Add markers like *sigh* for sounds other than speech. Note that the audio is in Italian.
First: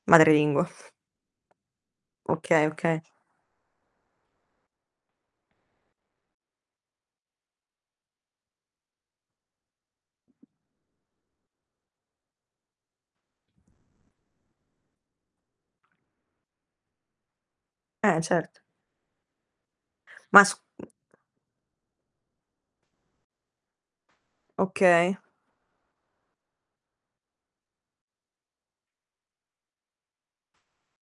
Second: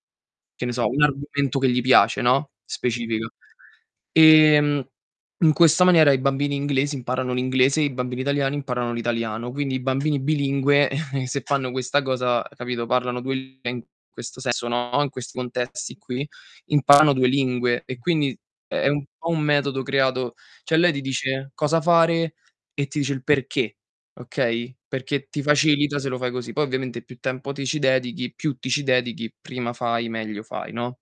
Che Madrelingua. ne so, un argomento che gli piace, no, Okay, okay. specifico. Ehm in questa maniera, i bambini inglesi imparano l'inglese e i bambini italiani imparano l'italiano. Quindi i bambini bilingue, *chuckles* se fanno questa cosa, capito, parlano 2 lin eh, in questo sen sono in questi contesti qui, imparano 2 lingue e Eh, e quindi certo. è è un po' un metodo creato Ma sc cioè, lei ti dice cosa fare, e ti dice il perché, okay, Okay. perché ti facilita se lo fai così. Poi ovviamente più tempo ti ci dedichi, più ti ci dedichi, prima fai, meglio fai, no?